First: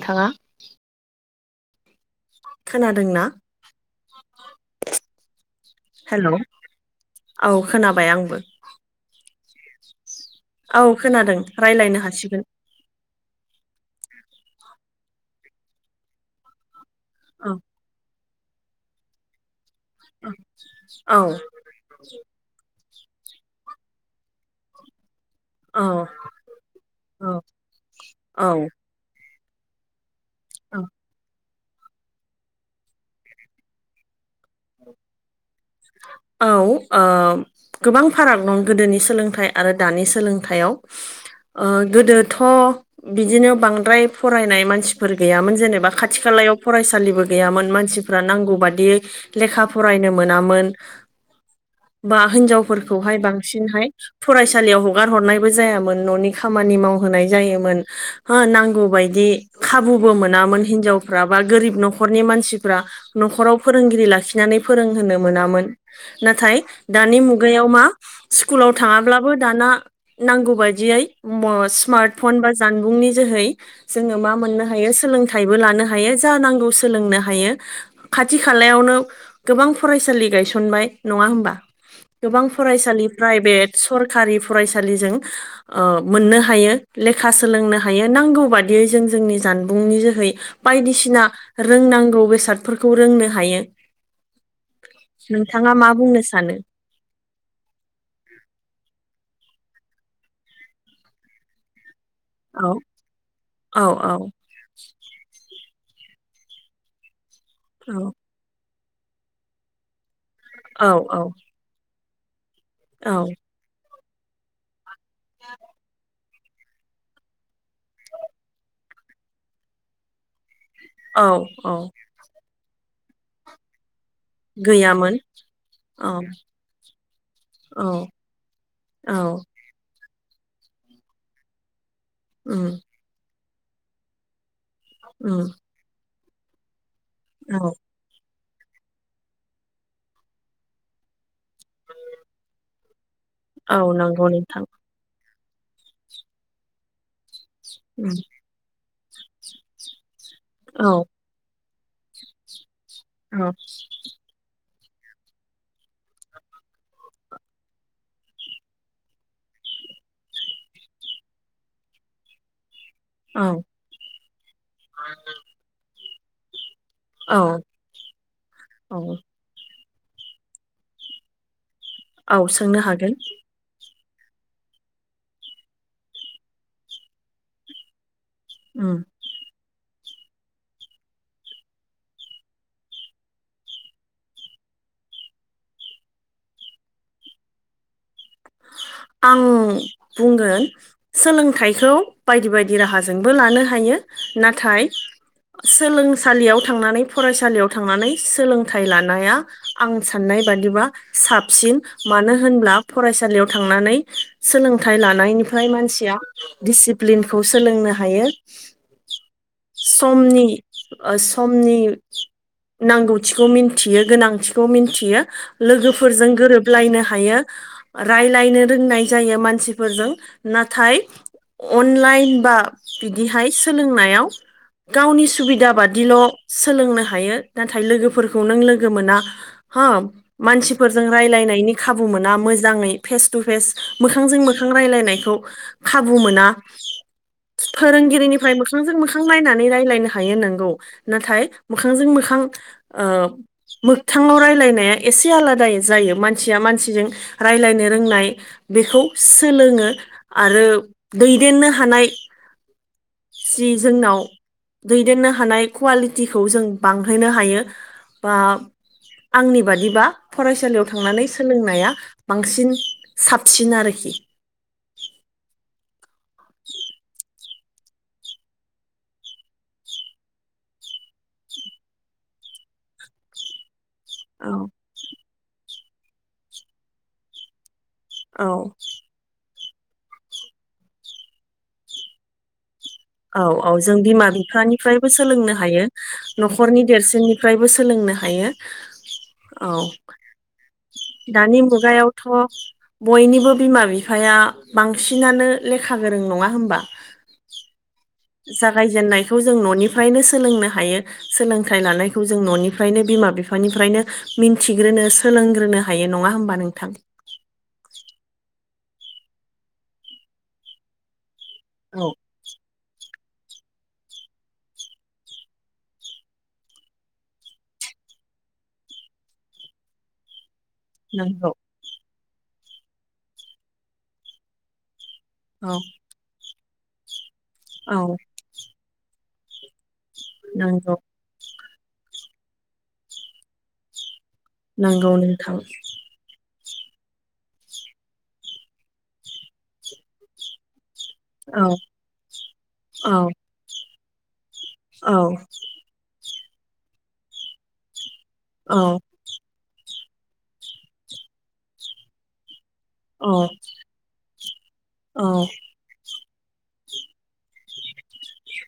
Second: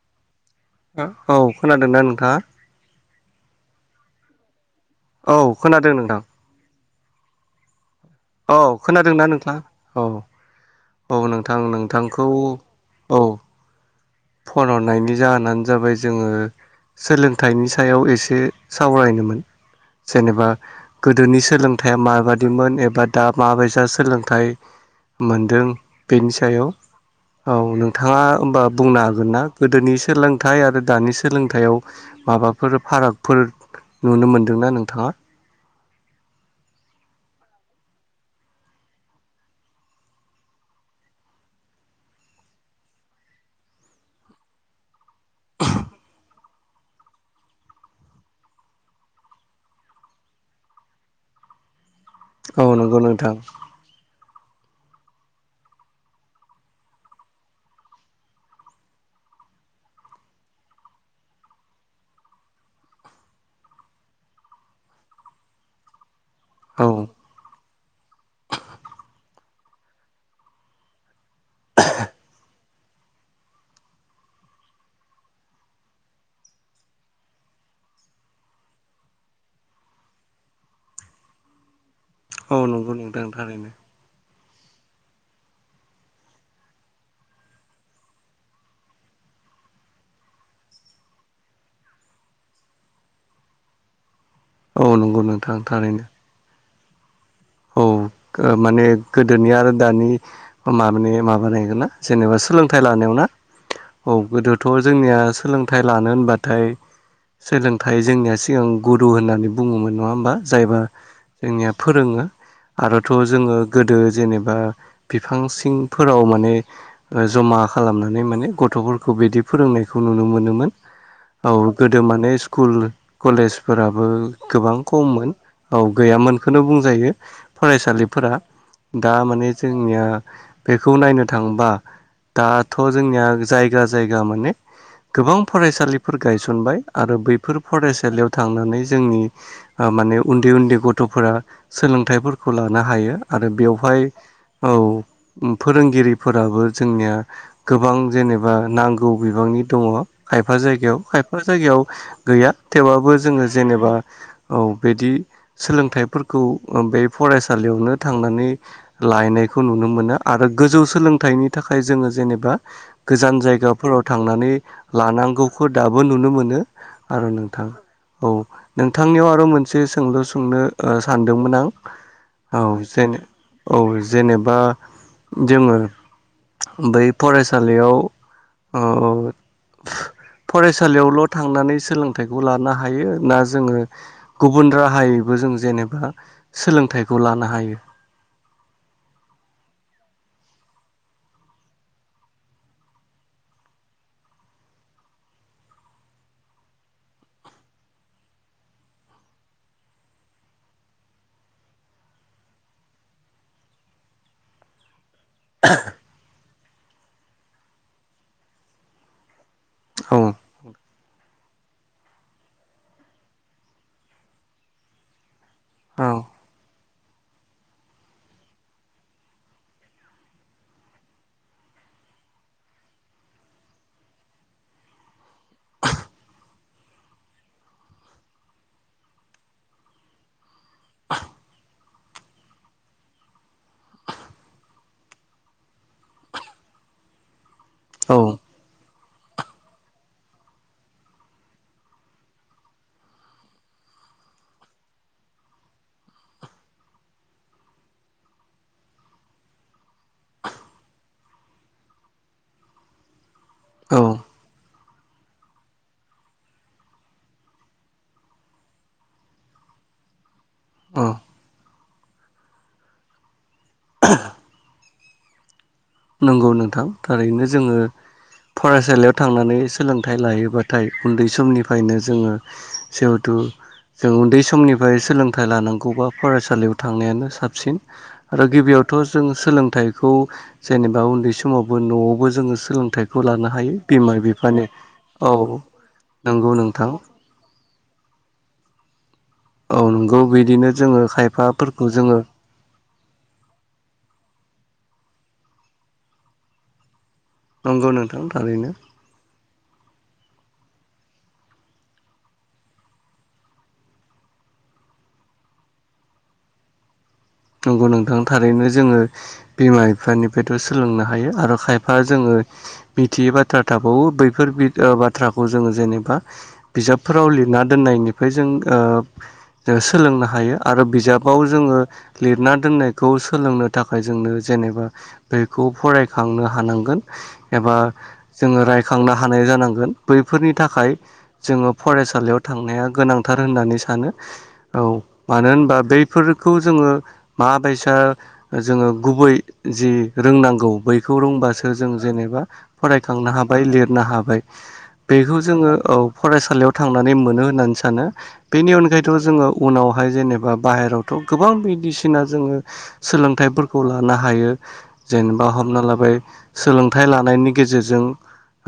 थांआ औ खोनादोंना? नोंथाङा खोनादोंना? औ खोनादों नोंथां। हेल' औ खोनाब औ खोनादोंना नोंथां औ औ खोनादों नोंथां रायलायनो नोंथांखौ हासिगोन औ फन हरनायनि जाहोनानो जाबाय जोङो औ सोलोंथाइनि सायाव एसे सावरायनोमोन जेनेबा औ गोदोनि सोलोंथाइया माबादिमोन एबा दा माबायसा सोलोंथाइ मोनदों औ बेनि सायाव औ नोंथाङा होमबा औ बुंनो हागोन ना गोदोनि सोलोंथाइ औ आरो दानि सोलों थायाव माबाफोर फारागफोर नुनो मोन्दोंना नोंथाङा औ ओ गोबां फाराग दं गोदोनि सोलोंथाइ आरो दानि सोलोंथायाइयाव ओ गोदोथ' बिदिनो बांद्राय फरायनाय मानसिफोर गैयामोन जेनेबा खाथि खाला याव फरायसालिबो गैयामोन मानसिफ्रा नांगौ बादियै लेखा फरायनो मोनामोन। बा औ नंगौ हिनजावफोरखौहाय नोंथां बांसिनहाय फरायसालियाव हगार हरनायबो जायामोन न'नि खामानि मावहोनाय जायोमोन हो नांगौ बायदि खाबु बो मोना मोन हिन्जावफ्रा बा गोरिब नखरनि मानसिफ्रा नख'राव फोरोंगिरि लाकि खिनानै फोरोंहोनो मोनामोन नाथाय औ दानि मुगायाव मा स्कुलाव थाङाब्लाबो दाना नांगौ बायदियै म-स्मार्त फन बा जानबुंनि जोहै जोङो मा मोननो हायो सोलोंथाइबो लानो हायो जा नांगौ सोलोंनो हायो खाथि खालायावनो गोबां फरायसालि गायस बाय नंआ होनबा गोबां औ नंगौ फरायसालि नोंथां थारैनो फ्रायबेट सरकारि फरायसालिजों मोननो हायो लेखा सोलोंनो हायो नांगौ बाददियै जों जोंनि जा जानबुंनि जोहै बायदिसिना रोंनांगौ बेसादफोरखौ रोंनो हायो। [inaudible] नोंथां नोंथाङा मा थारैनो बुंनो सानो? औ माने गोदोनि आरो दानि माबानि माबानायगोन ना जेनेबा औ सोलोंथाइ लानायाव ना औ गोदोथ' जोंनिया सोलोंथाइ लानो होनबाथाय सोलोंथाइ औ जोंनिया सिगां गुरु होननानै बुङोमोन नङा होमबा जायबो औ औ जोंनिया फोरोङो आरोथ' औ जोङो गोदो जेनेबा बिफां सिंफोराव माने जमा खालामनानै माने गथ'फोरखौ बिदि फोरोंनायखौ नुनो मोनोमोन। औ गोदो माने स्कुल कलेजफोरा बो गोबां गैयामोन खममोन औ गैयामोनखौनो बुंजायो। औ फरायसालिफोरा दा औ माने जोंनिया बेखौ नायनो थांबा उम दाथ' जोंनिया जायगा जायगा माने गोबां उम फरायसालिफोर गायसनबाय आरो बैफोर औ फरायसालियाव थांनानै जोंनि माने उन्दै उन्दै गथ'फोरा सोलोंथाइफोरखौ लानो हायो। आरो औ बेवहाय नंगौ नोंथां औ फोरोंगिरिफोराबो जोंनिया गोबां उम जेनेबा नांगौ बिबांनि दङ खायफा औ जायगायाव खायफा जायगायाव गैया थेवब्लााबबो जोङो औ जेनेबा औ बिदि सोलोंथाइफोरखौ बे फरायसालियावनो थांनानै लायनायखौ नुनो मोनो आरो गोजौ सोलोंथाइनि थाखा जोङो जेनेबा गोजान औ जायगाफोराव थांनानै लानांगौखौ दाबो नुनो मोनो। आरो औ नोंथां औ औ नोंथांनियाव आरो मोनसे सोंलु सोंनो ओ सान मोनदों आं औ सोंनो जेन हागोन औ जेनेबा जोङो बै फरायसालियाव ओ उम औ फरायसालियावल' थांनानै सोलोंथाइखौ लानो हायो, ना जोङो गुबुन राहायैबो जों जेनेबा सोलोंथाइखौ लानो हायो? आं बुंगोन सोलोंथाइखौ बायदि बायदि राहाजोंबो लानो हायो। नाथाय सोलोंसालियाव थांनानै फरायसालियाव थांनानै सोलोंथाइ लानाया आं साननाय बादिबा साबसिन मानो होनब्ला फरायसा सालियाव थांनानै सोलोंथाइ लानायनिफ्राय मानसिया दिसिप्लिनखौ सोलोंनो हायो। औ समनि ओ समनि नांगौथिखौ मिथियो गोनांथिखौ मिथियो। औ लोगोफोरजों गोरोबलायनो हायो। राय्लायनो रोंनाय जायो मानसिफोरजों नाथाय अनलाइन बा बिदिहाय सोलोंनायाव गावनि सुबिदा बादिल' सोलोंनो हायो नाथाय लोगोफोरखौ नों लोगो मोना। ह मानसिफोरजों रायजलायनायनि खाबु मोना मो मोजाङै फेस थु फेस मोखांजों मोखां रायनायखौ खाबु मोना औ फोरोंगिरिनिफ्रायबो मोखांजों मोखां नायनानै रायज्लायनो हायो नोंगौ नाथाय मोखांजों मोखां ओ मोगथाङाव रायलायनाया एसे आलादायै जायो मानसिया मानसिजों राय्लायनो रोंनाय बेखौ सोलोंङो आरो दैदेननो हानाय [inaudible] जि औ जोंनाव दैदेननो हानाय कुवालिटिखौ जों बांहोनो हायो बा आंनि बादिबा फरायसालियाव औ थांनानै सोलोंनाया बांसिन साबसिन आरोखि। नंगौ नोंथां थारैनो जोंङो फरायसालियाव थांनानै सोलोंथाइ लायोबाथाय उन्दै समनिफ्रायनो जोंङो जिहेथु जों उन्दै औ समनिफ्राय सोलोंथाइ लानांगौबा फरायसालियाव थांनायानो साबसिन। आरो औ गिबियावथ' जों सोलोंथाइखौ जेनेबा उन्दै समावबो न'आवबो जोंङो सोलों औ औ जों बिमा बिफानिफ्रायबो औ सोलोंनो हायो नंगौ न'खरनि नोंथां देरसिननिफ्रायबो सों सोलोंनो हायो। औ नंगौ बिदिनो जोङो दानि खायफाफोरखौ जोङो मुगायावथ' बयनिबो बिमा बिफाया बांसिनानो लेखा गोरों नङा होमबा नंगौ नोंथां थारैनो जागायजेननायखौ जों जों न'निफ्रायनो सोलोंनो हायो सोलोंथाइ लानायखौ जों न'निफ्रायनो बिमा बिफानिफ्रायनो मि मिथिग्रोनो सोलोंग्रोनो हायो नङा होमबा नोंथां। नंगौ नोंथां थारैनो जोंङो बिमा बिफानिफायथ' सोलोंनो हायो आरो। खायफा औ जोंङो। थियै बाथ्रा थाबावो बैफोर बिद ओ बाथ्राखौ जोंङो जेनेबा बिजाबफोराव लिरना दोननायनि खो जों ओब सोलोंनो हायो। आरो बिजाबाव नंगौ जोंङो लिरना दोननायखौ सोलोंनो थाखाय जोंनो जेनेबा बेखौ औ फरायखांनो हानांगोन एबा औ जोंङो रायखांनो हानाय जानांगोन। बैफोरनि थाखाय नंगौ जोंङो फरायसालियाव थांनाया गोनांथार होननानै सानो। औ नंगौ मानो नोंथां होनबा बैफोर खौ जोंङो माबायसा जोंङो गुबै जि रोंनांगौ बै बेखौ औ रोंबासो जों जेनेबा औ फरायखांनो हाबाय लिरनो हाबाय। औ बेखौ जोंङो औ फरायसालियाव थांनानै मोनो होननानै सानो। बेनि औ अनगायैथ' जोंङो उनावहाय जेनेबा बाहेरावथ' गोबां बिदिसिना जोंङो सोलोंथाइफोरखौ लानो हायो जेनेबा औ हमना लाबाय सोलोंथाइ लानायनि गेजेरजों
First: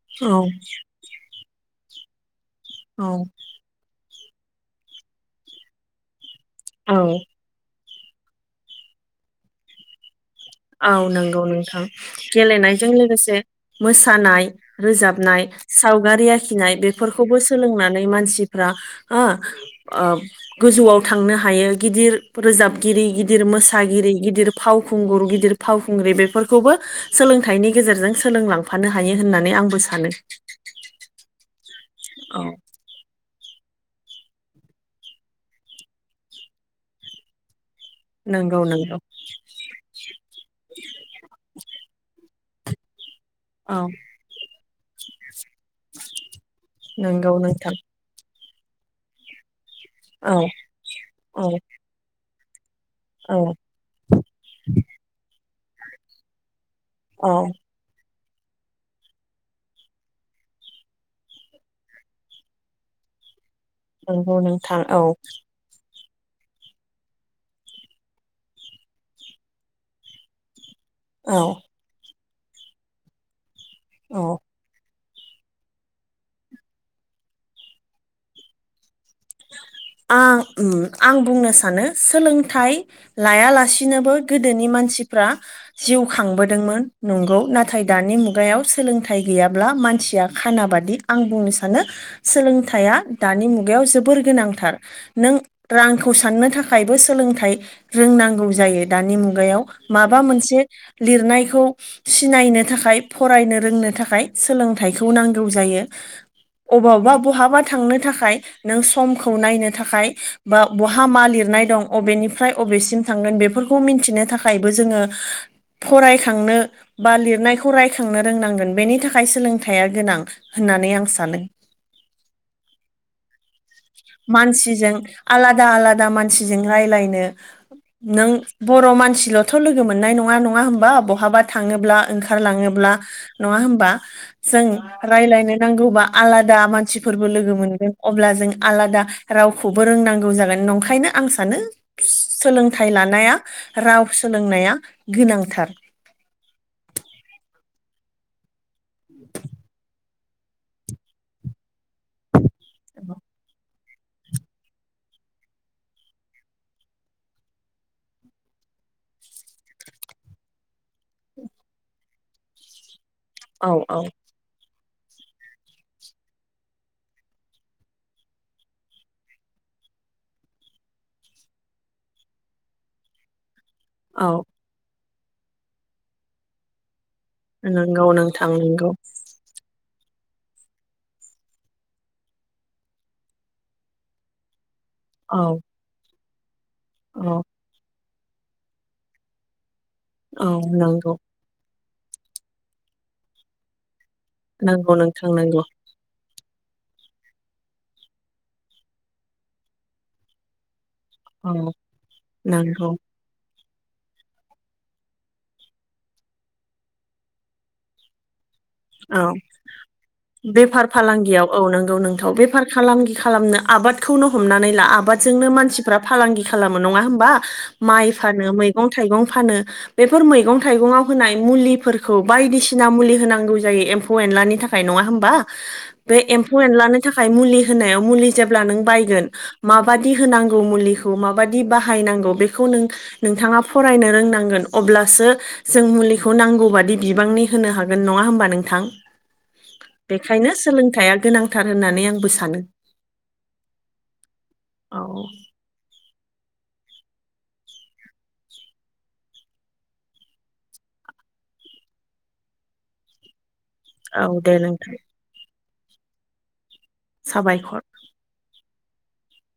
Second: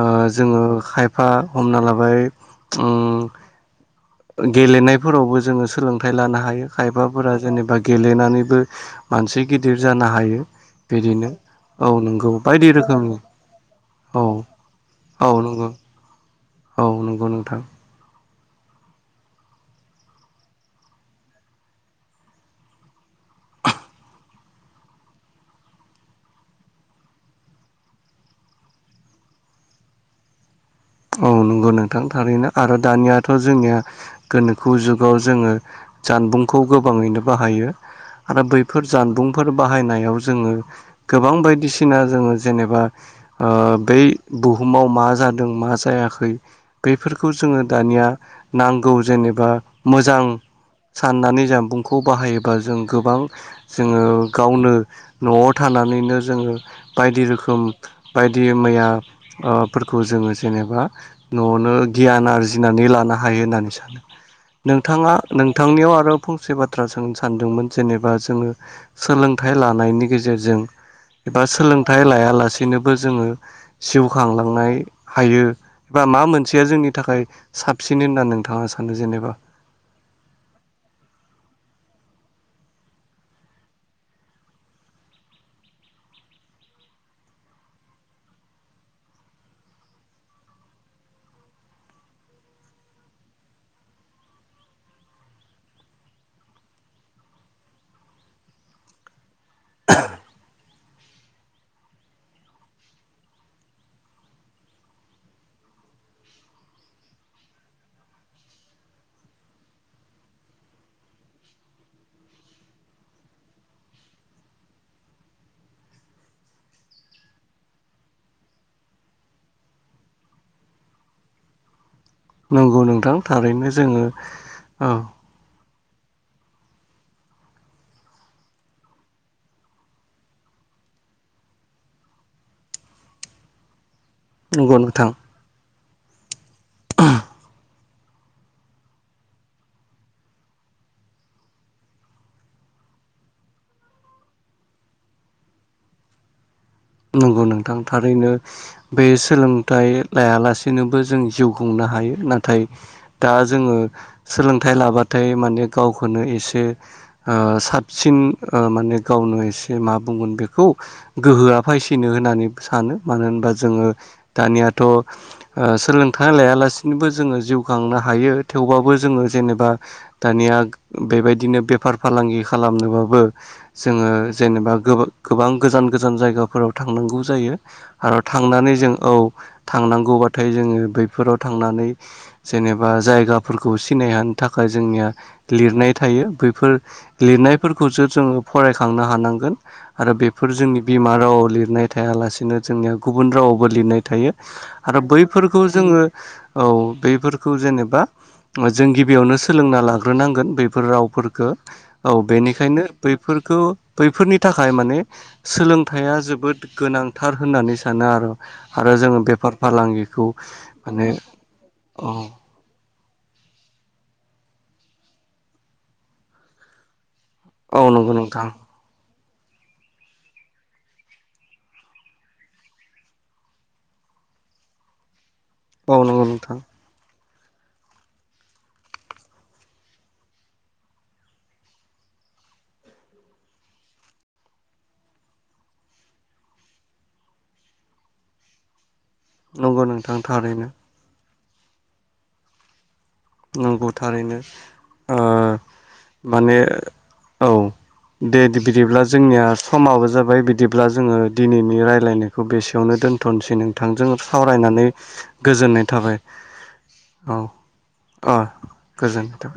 ओ औ जोंङो खायफा हमना लाबाय औ ओम गेलेनायफोरावबो जोंङो सोलोंथाइ लानो हायो। औ खायफाफोरा जेनेबा गेलेनानैबो मानसि गिदिर जानो हायो। औ बिदिनो नोंगौ नोंथां औ नंगौ बायदि गेलेनायजों रोखोमनि लोगोसे औ मोसानाय औ रोजाबनाय। नंगौ सावगारि आखिनाय औ नंगौ बेफोरखौबो नोंथां सोलोंनानै मानसिब रा ओ ओब गोजौआव थांनो हायो गिदिर रोजाबगिरि गिदिर मोसागिरि गिदिर फावखुंगुर गिद गिदिर फावखुंग्रि बेफोरखौबो सोलोंथाइनि गेजेरजों सोलोंलांफानो हायो होननानै आंबो सानो। थों औ थारैनो आरो दानियाथ'ज जोंनिया गोनोखो जुगाव जोंङो जानबुंखौ गोबाङैनो बाहायो। आरो नंगौ बैफोर नंगौ जानबुंफोर बाहायनायाव जोंङो गोबां बायदिसिना जोंङो जेनेबा ओ औ बै बुहुमाव मा जादों मा जायाखै बैफोरखौ नंगौ जोङो नोंथां दानिया नांगौ जेनेबा मोजां औ साननानै औ जानबुंखौ बाहायोबा जों गोबां औ जोंङो गावनो न'आव थानानैनो जोंङो बायदि औ रोखोम बायदि मैया ओ फोरफोरखौ जोङो जेनेबा न'आवनो गियान आरजिनानै लानो हायो होननानै नंगौ [inaudible] नोंथां औ नोंथाङा नोंथांनियाव आरोब फंसे बाथ्रा सोंनो सानदोंमोन जेनेबा जोंङो सोलोंथाइ लानायनि गेजेरजों औ एबा सोलोंथाइ लायालासेनोबो जोंङो जिउ औ खांलांनाय हायो एबा मा मोनसेया जोंनि थाखाय साबसिन होननानै नोंथाङा सानो जेनेब आं ओम आं बुंनो सानो सोलों थाय लायालासिनोबो गोदोनि मानसिफ्रा जिउ खांबोदोंमोन नंगौ नाथाय दानि मुगायाव सोलोंथाइ गैयाब्ला मानसिया खाना बादि आं बुंनो सानो सोलों सोलोंथाइया दानि मुगायाव जोब जोबोर गोनांथार नों रांखौ साननो थाखायबो सोलोंथाइ रोंनांगौ जायो दानि मुग मुगायाव माबा मोनसे लिरनायखौ सिनायनो थाखाय फरायनो रोंनो थाखाय सोलोंथाइखौ नांगौ जायो। [inaudible] अबावबा बहाबा थांनो थाखाय नों समखौ नायनो थाखाय बा बहा मा लिरनाय दं अबेनिफ्राय अबेसिम थांगोन बेफोर खौ मिथिनो थाखायबो जोङो फरायखांनो बा लिरनायखौ रायखांनो रोंनांगोन बेनि थाखाय सोलोंथाइया गोनां होननानै आं सानो नंगौ नोंथां। थारैनो जोङो औ मानसिजों आलादा आलादा मानसिजों राय्लायनो नों बर' मानसिल'थ' लोगो मोननाय नङा नङा होमबा बहाबा थाङोब्ला ओंखारलाङोब्ला [unintelligible] नङा होमबा? जों नंगौ नोंथां राय्लायनो नांगौबा आलादा मानसिफोरबो लोगो मोनगोन अब्ला जों आलादा रावखौबो रोंनांगौ जागोन नंखायनो आं सानो सोलोंथाइ लानाया राव सोलोंनाया गोनांथार। [inaudible] नंगौ नोंथां थारैनो बे सोलोंथाइ लायालासेनोबो जों जिउ खुंनो हायो नाथाय दा जोङो सोलोंथाइ लाबाथाय माने गावखौनो एसे ओ साबसिन ओ माने गावनो एसे मा बुंगोन बेखौ गोहोआ फोयसिनो होननानै सानो मानो होनबा औ जोङो औ दानिया थ' ओ सोलोंथाइ लायालासिनोबो जोङो जिउ खांनो हायो थेवबाबो जोङो जेनेबा दानिया बेबायदिनो बेफार फालांगि खालामनोबाबो जोङो औ जेनेबा गोबां गोजान गोजान जायगाफोराव थांनांगौ जायो नंगौ आरो नोंथां थांनानै नंगौ जों औ थांनांगौबाथाय जोङो बैफोराव थांनानै जेनेबा जायगाफोरखौ सिनायहानो थाखाय जोंनिया औ लिरनाय थायो बैफोर औ लिरनायफोरखौसो जोङो फरायखांनो हानांगोन आरो औ बेफोर जोंनि बिमा नंगौ रावाव लिरनाय थायालासेनो जोंनिया गुबुन रावावबो लिरनाय थायो नंगौ आरो नोंथां बैफोरखौ नंगौ जोङो औ बफोरखौ जेनेबा जों गिबियावनो सोलोंना लाग्रोनांगोन बैफोर राव फोरखौ औ औ बेनिखायनो नंगौ बैफोरखौ बैफोरनि थाखाय माने सोलोंथाइया जोबोद गोनांथार होननानै सानो आरो आरो जोङो औ बेफार फालांगिखौ बेफार माने फालांगियाव औ नंगौ नोंथां बेफार फालांगि खालामनो आबादखौनो हमनानै ला आबादजोंनो मानसिफ्रा फालांगि खालामो नङा होमबा? औ माइ नंगौ फानो नोंथां मैगं थाइगं फानो बेफोर मैगं थाइगंआव होनाय मुलिफोरखौ बायदिसिना मुलि होनांगौ। जायो एम्फौ एनलानि थाखाय नङा होमबा औ बे नंगौ नोंथां एम्फौ एनलानि थाखाय मुलि होनायाव मुलि जेब्ला नों बायगोन माबायदि होनांगौ मुलिखौ माबायदि बाहायनां बेखौ नोंथाङा फरायनो रोंनांगोन अब्लासो जों मुलिखौ नांगौ बादि बि बिबांनि होनो हागोन नङा होनबा नोंथां नंगौ नोंथां बेनिखायनो थारैनो सोलोंथाइया गोनां थार होननानै आंबो सानो। नंगौ थारैनो औ ओ माने औ। दे दे बिदिब्ला जोंनिया समाबो जाबाय बिदिब्ला जोङो दिनैनि रायलायनायखौ बेसेयावनो दोनथ'नोसै नोंथांजों औ दे सावरायनानै नोंथां गोजोननाय थाबाय। औ साबायखर। अ गोजोनथों।